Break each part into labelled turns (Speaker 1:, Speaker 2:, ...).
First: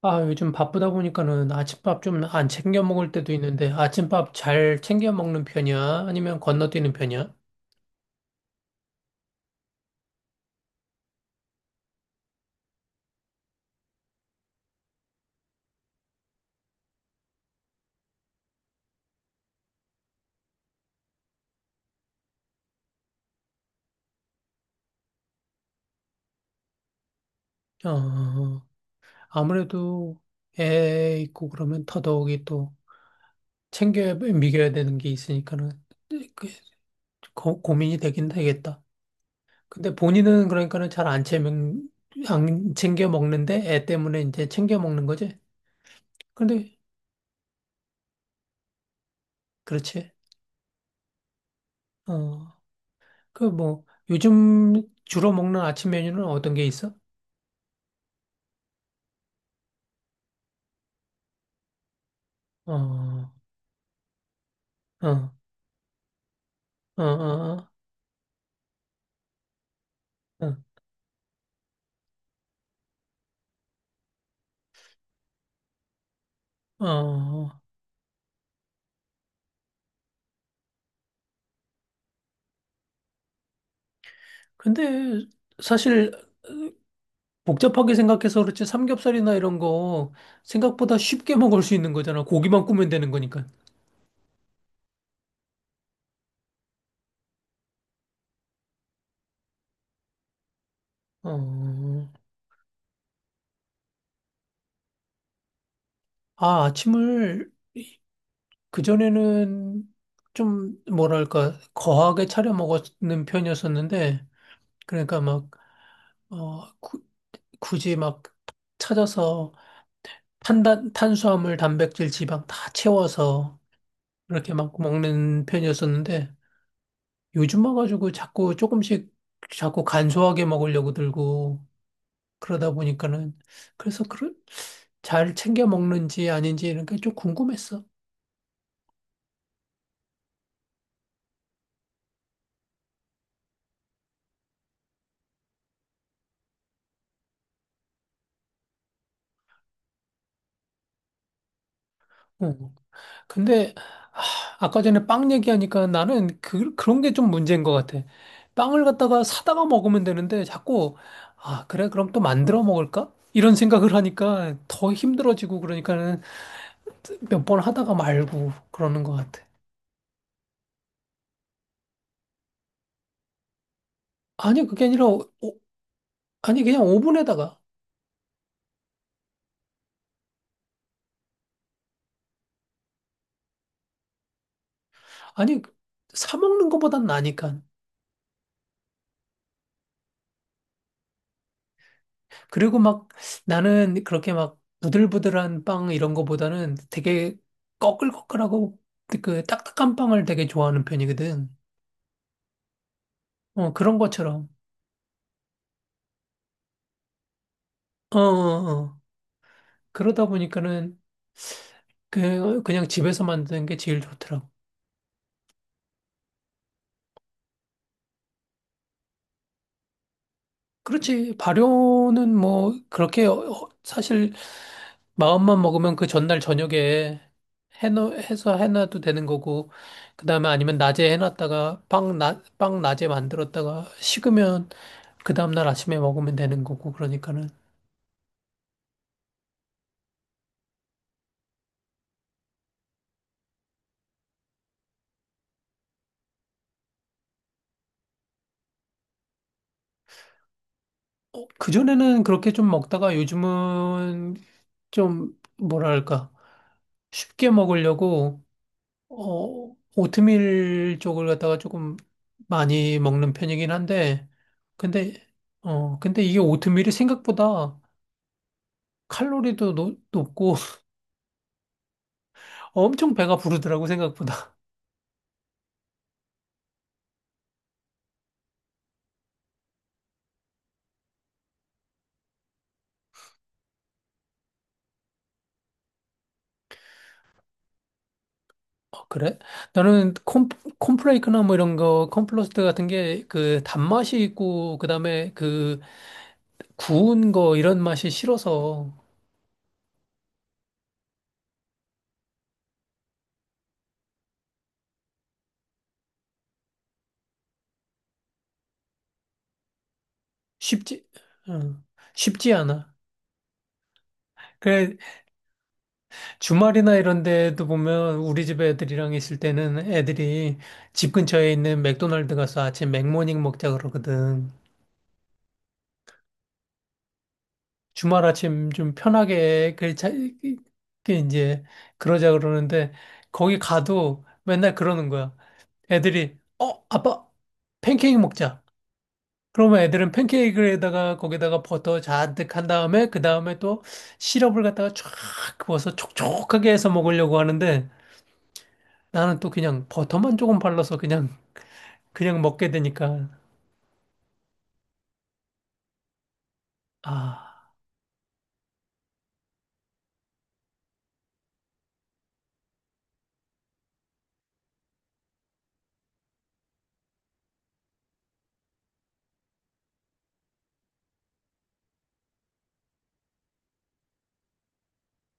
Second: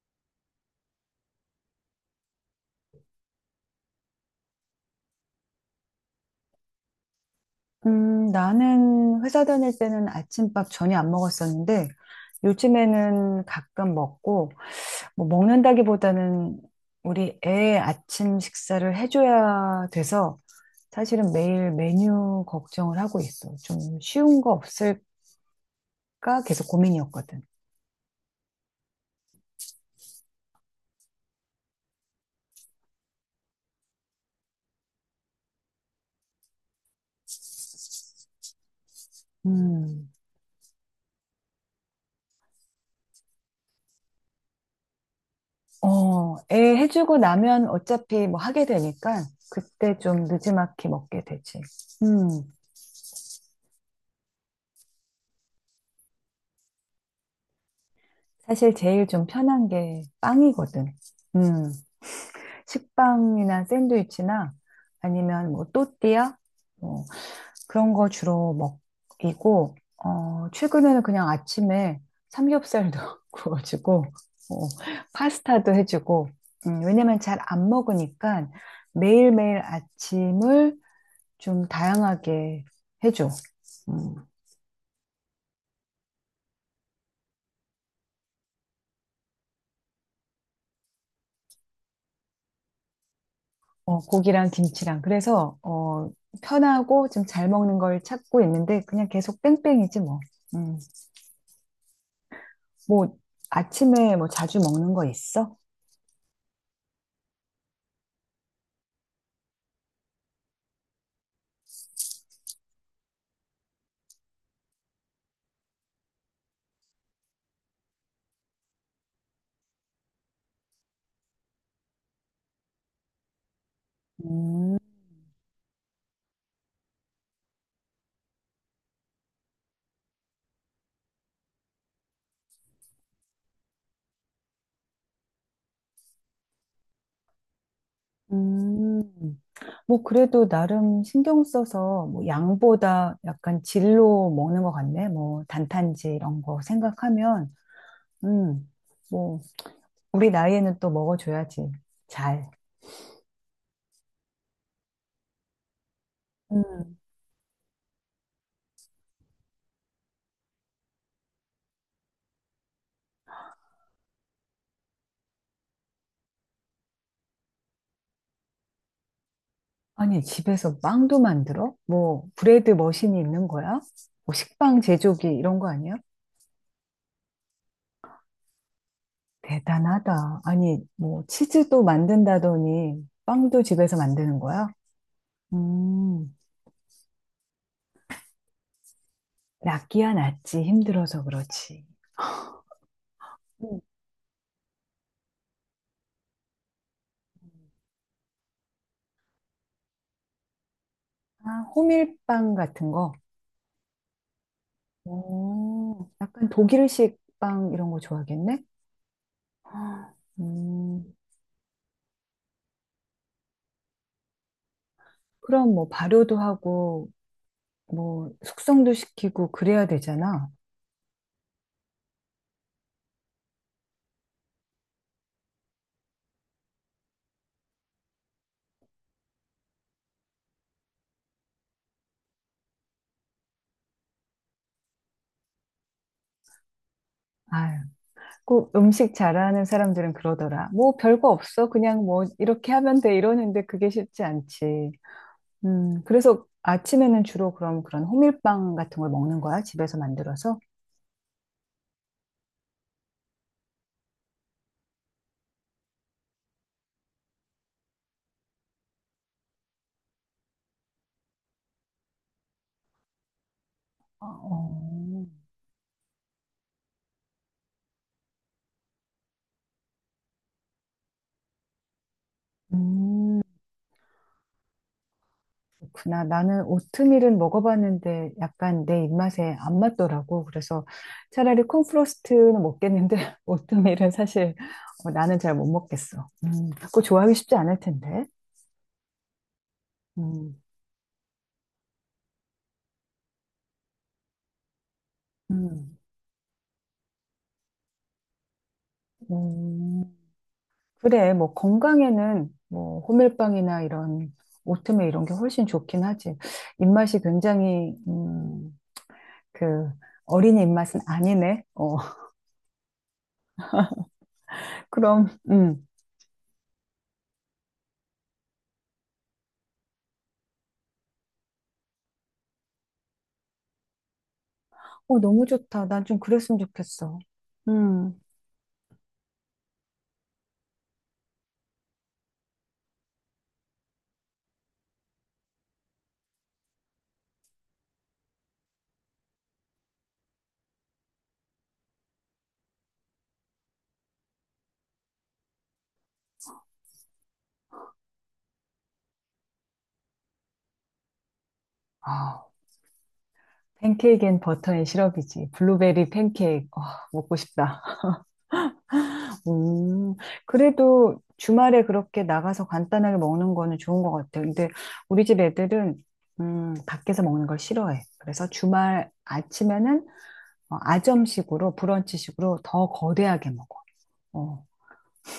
Speaker 1: 아, 요즘 바쁘다 보니까는 아침밥 좀 안 챙겨 먹을 때도 있는데 아침밥 잘 챙겨 먹는 편이야? 아니면 건너뛰는 편이야?
Speaker 2: 나는 회사 다닐 때는 아침밥 전혀 안 먹었었는데, 요즘에는 가끔 먹고, 뭐 먹는다기보다는 우리 애 아침 식사를 해줘야 돼서, 사실은 매일 메뉴 걱정을 하고 있어. 좀 쉬운 거 없을까? 계속 고민이었거든.
Speaker 1: 어, 아무래도 애 있고 그러면 더더욱이 또 챙겨 미겨야 되는 게 있으니까는 그 고민이 되긴 되겠다. 근데
Speaker 2: 음,
Speaker 1: 본인은 그러니까는 잘 안 챙겨, 안 챙겨 먹는데 애 때문에 이제 챙겨 먹는 거지? 근데,
Speaker 2: 애 해주고 나면 어차피 뭐 하게 되니까, 그때
Speaker 1: 그렇지.
Speaker 2: 좀 느지막이 먹게 되지. 음,
Speaker 1: 어, 그 뭐, 요즘 주로 먹는 아침 메뉴는 어떤 게 있어?
Speaker 2: 사실 제일 좀 편한 게 빵이거든. 음.
Speaker 1: 어, 어,
Speaker 2: 식빵이나 샌드위치나 아니면 뭐 또띠아
Speaker 1: 어,
Speaker 2: 뭐
Speaker 1: 어, 어,
Speaker 2: 그런 거 주로 먹이고
Speaker 1: 어.
Speaker 2: 최근에는 그냥 아침에 삼겹살도 구워주고 어, 파스타도 해주고 왜냐면 잘
Speaker 1: 어.
Speaker 2: 안 먹으니까 매일매일 아침을 좀 다양하게 해줘. 음,
Speaker 1: 근데 사실 복잡하게 생각해서 그렇지 삼겹살이나 이런 거 생각보다 쉽게 먹을 수 있는 거잖아. 고기만 구면 되는 거니까.
Speaker 2: 고기랑 김치랑 그래서 편하고 좀 잘 먹는 걸 찾고 있는데 그냥 계속 뺑뺑이지 뭐. 음.
Speaker 1: 어,
Speaker 2: 뭐 아침에 뭐 자주 먹는 거 있어?
Speaker 1: 아, 아침을 그전에는 좀 뭐랄까 거하게 차려 먹는 편이었었는데 그러니까 막 어, 구- 굳이 막 찾아서 탄단 탄수화물, 단백질, 지방 다 채워서 그렇게 막
Speaker 2: 음,
Speaker 1: 먹는 편이었었는데 요즘 와가지고 자꾸 조금씩 자꾸 간소하게 먹으려고 들고 그러다 보니까는 그래서 그런 잘 챙겨 먹는지 아닌지 이런 게 좀 궁금했어.
Speaker 2: 음. 뭐 그래도 나름 신경 써서 뭐 양보다 약간 질로 먹는 것 같네. 뭐 단탄지 이런 거 생각하면, 음, 뭐 우리 나이에는 또 먹어줘야지. 잘.
Speaker 1: 어. 근데 아, 아까 전에 빵 얘기하니까 나는 그,
Speaker 2: 음.
Speaker 1: 그런 게 좀 문제인 것 같아. 빵을 갖다가 사다가 먹으면 되는데 자꾸 아, 그래? 그럼 또 만들어 먹을까? 이런 생각을 하니까 더 힘들어지고 그러니까는 몇 번 하다가 말고 그러는 것 같아.
Speaker 2: 아니, 집에서 빵도 만들어? 뭐 브레드 머신이 있는 거야? 뭐
Speaker 1: 아니,
Speaker 2: 식빵 제조기 이런 거 아니야?
Speaker 1: 아니 그냥 오븐에다가
Speaker 2: 대단하다. 아니, 뭐 치즈도 만든다더니 빵도 집에서 만드는 거야?
Speaker 1: 아니
Speaker 2: 음,
Speaker 1: 사 먹는 것보단 나니까.
Speaker 2: 낫기야 낫지. 힘들어서 그렇지.
Speaker 1: 그리고 막
Speaker 2: 음.
Speaker 1: 나는 그렇게 막 부들부들한 빵 이런 거보다는 되게 꺼끌꺼끌하고 그 딱딱한 빵을 되게 좋아하는 편이거든.
Speaker 2: 아, 호밀빵 같은 거.
Speaker 1: 어, 그런 것처럼.
Speaker 2: 오, 약간 독일식 빵 이런 거
Speaker 1: 어, 어,
Speaker 2: 좋아하겠네?
Speaker 1: 어.
Speaker 2: 아,
Speaker 1: 그러다 보니까는
Speaker 2: 음,
Speaker 1: 그냥 집에서 만드는 게 제일 좋더라고.
Speaker 2: 그럼 뭐 발효도 하고, 뭐 숙성도 시키고 그래야 되잖아.
Speaker 1: 그렇지. 발효는 뭐 그렇게 사실 마음만 먹으면 그 전날 저녁에 해서 해놔도 되는 거고 그다음에 아니면 낮에 해놨다가 빵 낮에 만들었다가 식으면 그 다음날 아침에 먹으면 되는 거고 그러니까는
Speaker 2: 아유, 꼭 음식 잘하는 사람들은 그러더라. 뭐 별거 없어. 그냥 뭐 이렇게 하면 돼. 이러는데 그게 쉽지 않지. 그래서 아침에는 주로 그럼 그런 호밀빵 같은 걸 먹는 거야? 집에서 만들어서?
Speaker 1: 어, 그전에는 그렇게 좀 먹다가 요즘은 좀 뭐랄까 쉽게 먹으려고 어, 오트밀 쪽을 갖다가 조금 많이 먹는 편이긴
Speaker 2: 아,
Speaker 1: 한데, 근데,
Speaker 2: 어.
Speaker 1: 어, 근데 이게 오트밀이 생각보다 높고 엄청 배가
Speaker 2: 음,
Speaker 1: 부르더라고, 생각보다.
Speaker 2: 그렇구나. 나는 오트밀은 먹어봤는데 약간 내 입맛에 안 맞더라고. 그래서 차라리 콘프로스트는 먹겠는데 오트밀은 사실 나는 잘 못 먹겠어. 그거 좋아하기 쉽지 않을 텐데.
Speaker 1: 어, 그래? 나는 콘,
Speaker 2: 음,
Speaker 1: 콘플레이크나 뭐 이런 거, 콘플러스트 같은 게 그 단맛이 있고, 그 다음에 그
Speaker 2: 음,
Speaker 1: 구운 거 이런 맛이 싫어서
Speaker 2: 음. 그래, 뭐 건강에는 뭐 호밀빵이나 이런 오트밀 이런 게 훨씬 좋긴 하지. 입맛이 굉장히 그 어린이 입맛은
Speaker 1: 쉽지,
Speaker 2: 아니네.
Speaker 1: 어, 쉽지 않아. 그래,
Speaker 2: 그럼
Speaker 1: 주말이나 이런 데도 보면 우리 집 애들이랑 있을 때는 애들이 집 근처에 있는 맥도날드 가서 아침 맥모닝 먹자 그러거든.
Speaker 2: 어, 너무 좋다. 난 좀 그랬으면 좋겠어. 음.
Speaker 1: 주말 아침 좀 편하게 이제 그러자 그러는데 거기 가도 맨날 그러는 거야. 애들이 어 아빠 팬케이크 먹자. 그러면 애들은 팬케이크에다가 거기다가 버터 잔뜩 한 다음에 그 다음에 또 시럽을 갖다가 쫙 부어서 촉촉하게 해서 먹으려고 하는데 나는 또 그냥 버터만 조금 발라서 그냥 그냥
Speaker 2: 아,
Speaker 1: 먹게 되니까
Speaker 2: 팬케이크엔 버터 앤 시럽이지. 블루베리 팬케이크. 아, 먹고
Speaker 1: 아,
Speaker 2: 싶다. 음. 그래도 주말에 그렇게 나가서 간단하게 먹는 거는 좋은 것 같아. 근데 우리 집 애들은 밖에서 먹는 걸 싫어해. 그래서 주말 아침에는 아점식으로 브런치식으로 더 거대하게 먹어. 어.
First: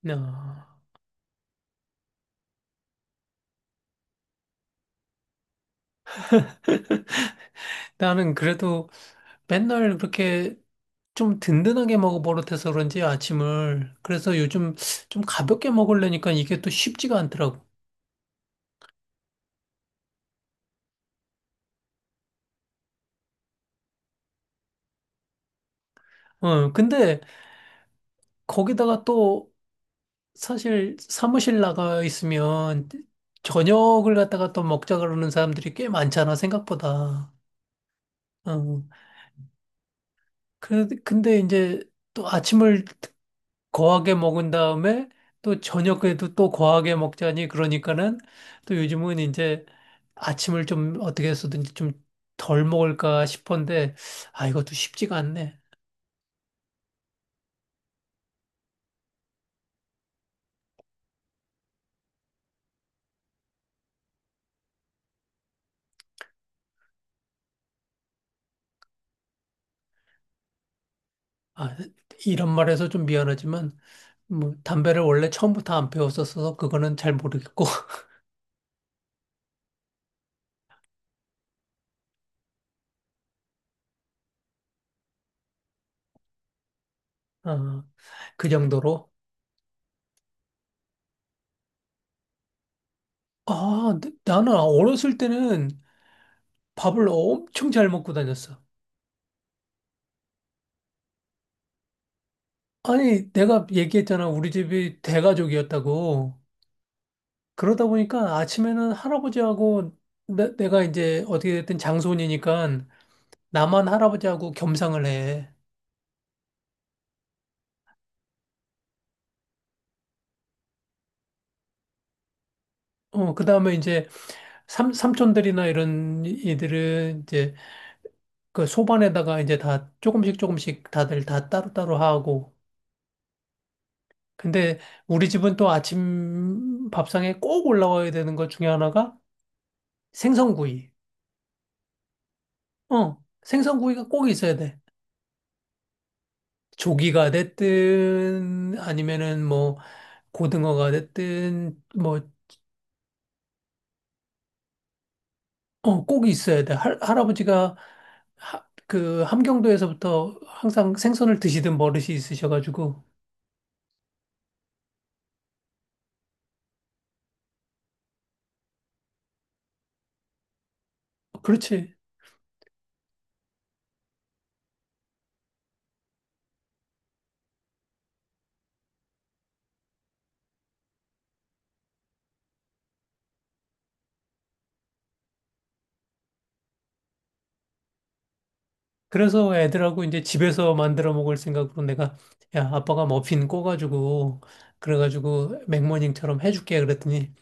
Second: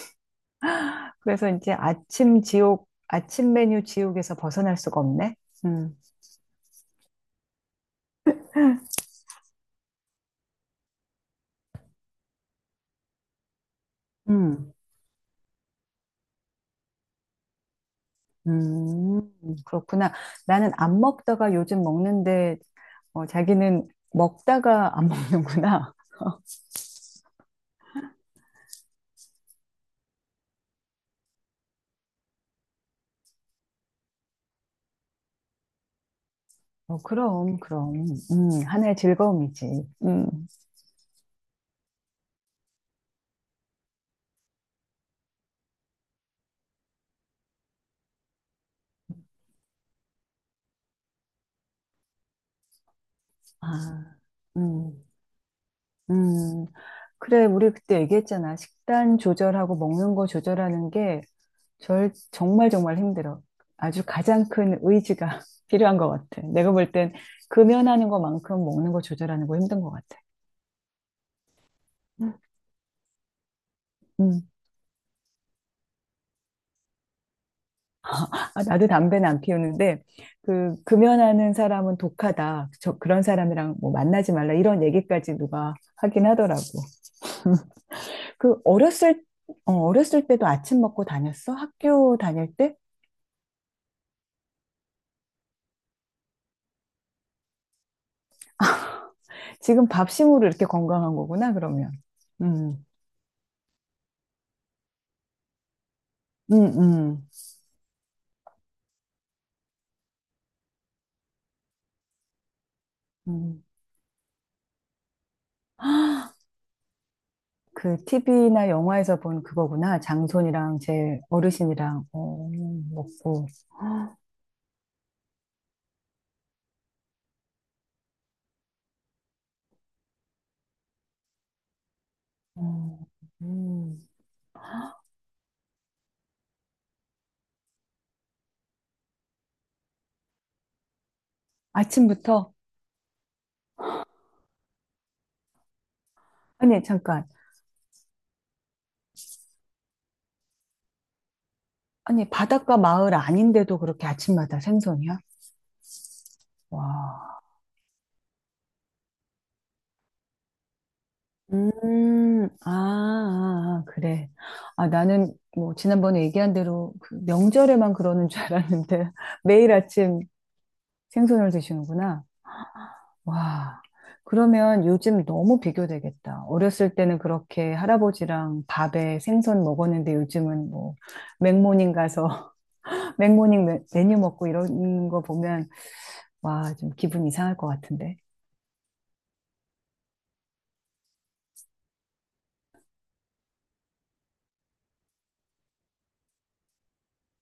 Speaker 1: 나
Speaker 2: 그래서 이제 아침 지옥, 아침 메뉴 지옥에서 벗어날 수가 없네. 음.
Speaker 1: 나는 그래도 맨날 그렇게 좀 든든하게 먹어 버릇해서 그런지 아침을 그래서
Speaker 2: 음.
Speaker 1: 요즘 좀 가볍게 먹으려니까 이게 또 쉽지가 않더라고.
Speaker 2: 음, 그렇구나. 나는 안 먹다가 요즘 먹는데, 자기는 먹다가 안 먹는구나.
Speaker 1: 어, 근데 거기다가 또 사실 사무실 나가 있으면 저녁을 갖다가 또 먹자 그러는 사람들이 꽤 많잖아
Speaker 2: 어,
Speaker 1: 생각보다.
Speaker 2: 그럼, 그럼.
Speaker 1: 어,
Speaker 2: 하나의 즐거움이지.
Speaker 1: 그 근데 이제 또 아침을 거하게 먹은 다음에 또 저녁에도 또 거하게 먹자니 그러니까는 또 요즘은 이제 아침을 좀 어떻게 해서든지 좀 덜 먹을까 싶은데
Speaker 2: 아,
Speaker 1: 아 이것도
Speaker 2: 음,
Speaker 1: 쉽지가 않네.
Speaker 2: 음. 그래, 우리 그때 얘기했잖아. 식단 조절하고 먹는 거 조절하는 게 정말 정말 힘들어. 아주 가장 큰 의지가 필요한 것 같아. 내가 볼 땐 금연하는 것만큼 먹는 거 조절하는 거 힘든 것 같아.
Speaker 1: 아 이런 말해서 좀 미안하지만
Speaker 2: 음,
Speaker 1: 뭐 담배를 원래 처음부터 안 피웠었어서 그거는 잘 모르겠고
Speaker 2: 나도 담배는 안 피우는데, 그, 금연하는 사람은 독하다. 그런 사람이랑 뭐 만나지 말라. 이런 얘기까지 누가 하긴 하더라고.
Speaker 1: 어, 그
Speaker 2: 그,
Speaker 1: 정도로
Speaker 2: 어렸을, 어렸을 때도 아침 먹고 다녔어? 학교 다닐 때?
Speaker 1: 아 나는 어렸을 때는 밥을 엄청 잘 먹고 다녔어.
Speaker 2: 지금 밥심으로 이렇게 건강한 거구나, 그러면. 음,
Speaker 1: 아니 내가 얘기했잖아 우리 집이 대가족이었다고.
Speaker 2: 음, 음,
Speaker 1: 그러다 보니까 아침에는 할아버지하고 내가 이제 어떻게 됐든 장손이니까
Speaker 2: 음.
Speaker 1: 나만 할아버지하고 겸상을 해.
Speaker 2: 그, TV나 영화에서 본 그거구나. 장손이랑 제 어르신이랑,
Speaker 1: 어, 그
Speaker 2: 먹고.
Speaker 1: 다음에 이제 삼촌들이나 이런 이들은 이제 그 소반에다가 이제 다 조금씩 조금씩 다들 다 따로따로 하고.
Speaker 2: 어, 음.
Speaker 1: 근데 우리 집은 또 아침 밥상에 꼭 올라와야 되는 것 중에 하나가 생선구이.
Speaker 2: 아침부터?
Speaker 1: 어, 생선구이가 꼭 있어야 돼.
Speaker 2: 아니, 잠깐.
Speaker 1: 조기가 됐든 아니면은 뭐 고등어가 됐든 뭐
Speaker 2: 아니, 바닷가 마을 아닌데도 그렇게 아침마다 생선이야?
Speaker 1: 어, 꼭 있어야 돼.
Speaker 2: 와.
Speaker 1: 그 함경도에서부터 항상 생선을 드시던 버릇이
Speaker 2: 아,
Speaker 1: 있으셔가지고
Speaker 2: 아, 아, 그래. 아, 나는 뭐 지난번에 얘기한 대로 그 명절에만 그러는 줄 알았는데 매일 아침 생선을
Speaker 1: 그렇지.
Speaker 2: 드시는구나. 와. 그러면 요즘 너무 비교되겠다. 어렸을 때는 그렇게 할아버지랑 밥에 생선 먹었는데 요즘은 뭐 맥모닝 가서 맥모닝 메- 메뉴 먹고 이런 거 보면 와, 좀 기분 이상할 것 같은데.
Speaker 1: 그래서 애들하고 이제 집에서 만들어 먹을 생각으로 내가 야 아빠가 머핀 꼬가지고 그래가지고 맥모닝처럼 해줄게 그랬더니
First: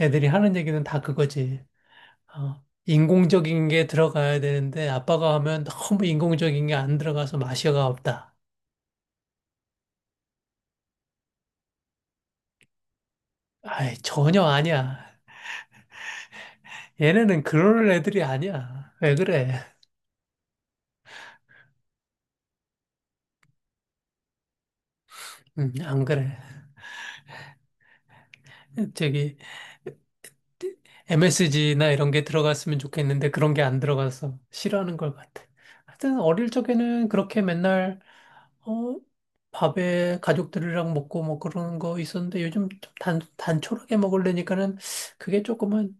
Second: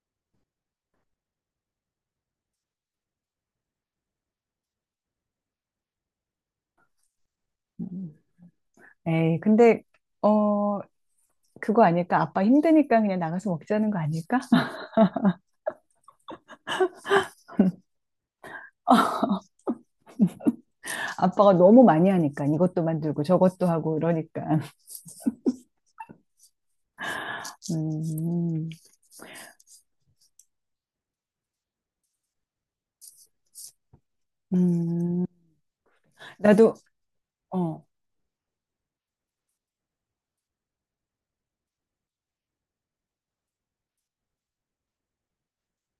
Speaker 1: 애들이 하는 얘기는 다 그거지. 어, 인공적인 게 들어가야 되는데 아빠가 하면 너무 인공적인 게 안 들어가서 맛이가
Speaker 2: 음.
Speaker 1: 없다.
Speaker 2: 에이, 근데, 어, 그거 아닐까? 아빠 힘드니까 그냥 나가서 먹자는
Speaker 1: 아이
Speaker 2: 거 아닐까?
Speaker 1: 전혀 아니야. 얘네는 그럴 애들이 아니야. 왜 그래?
Speaker 2: 아빠가 너무 많이 하니까 이것도 만들고 저것도 하고 이러니까.
Speaker 1: 안 그래.
Speaker 2: 음,
Speaker 1: 저기 MSG나 이런 게 들어갔으면 좋겠는데 그런 게 안 들어가서 싫어하는 걸
Speaker 2: 음,
Speaker 1: 같아. 하여튼 어릴
Speaker 2: 나도,
Speaker 1: 적에는 그렇게
Speaker 2: 어,
Speaker 1: 맨날 어 밥에 가족들이랑 먹고 뭐 그러는 거 있었는데 요즘 좀 단촐하게 먹으려니까는 그게 조금은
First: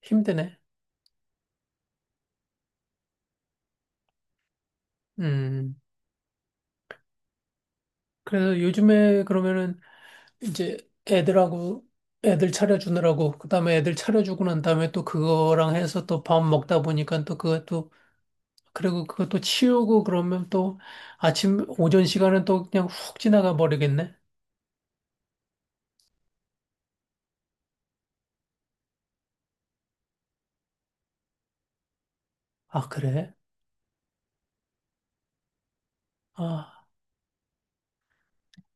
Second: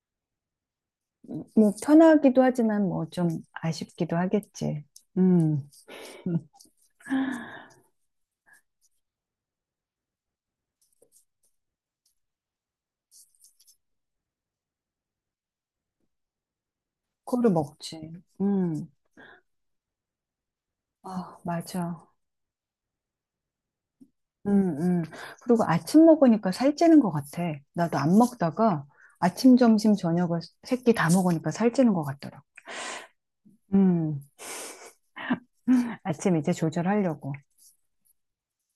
Speaker 1: 힘드네.
Speaker 2: 뭐 편하기도 하지만 뭐 좀 아쉽기도 하겠지. 음,
Speaker 1: 음. 그래서 요즘에 그러면은 이제 애들하고 애들 차려주느라고 그다음에 애들 차려주고 난 다음에 또 그거랑 해서 또 밥 먹다 보니까 또
Speaker 2: 그거를
Speaker 1: 그것도
Speaker 2: 먹지. 음,
Speaker 1: 그리고 그것도 치우고 그러면 또
Speaker 2: 아,
Speaker 1: 아침 오전
Speaker 2: 맞아.
Speaker 1: 시간은 또 그냥 훅 지나가 버리겠네.
Speaker 2: 음, 음. 그리고 아침 먹으니까 살찌는 것 같아. 나도 안 먹다가 아침, 점심, 저녁을 세끼 다 먹으니까 살찌는 것 같더라고.
Speaker 1: 아, 그래?
Speaker 2: 음. 아침 이제
Speaker 1: 아,
Speaker 2: 조절하려고.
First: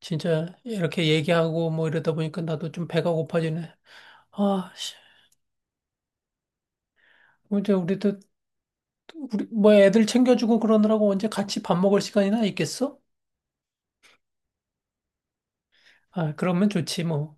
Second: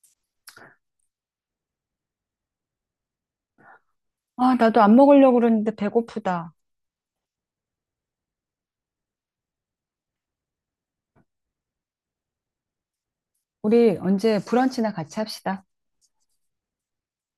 Speaker 1: 진짜 이렇게 얘기하고 뭐 이러다 보니까 나도 좀 배가 고파지네.
Speaker 2: 아,
Speaker 1: 아,
Speaker 2: 나도
Speaker 1: 씨.
Speaker 2: 안 먹으려고 그러는데 배고프다.
Speaker 1: 뭐 이제 우리도 우리 뭐 애들 챙겨주고 그러느라고 언제 같이 밥 먹을 시간이나 있겠어?
Speaker 2: 우리 언제 브런치나 같이 합시다.
Speaker 1: 아, 그러면 좋지 뭐.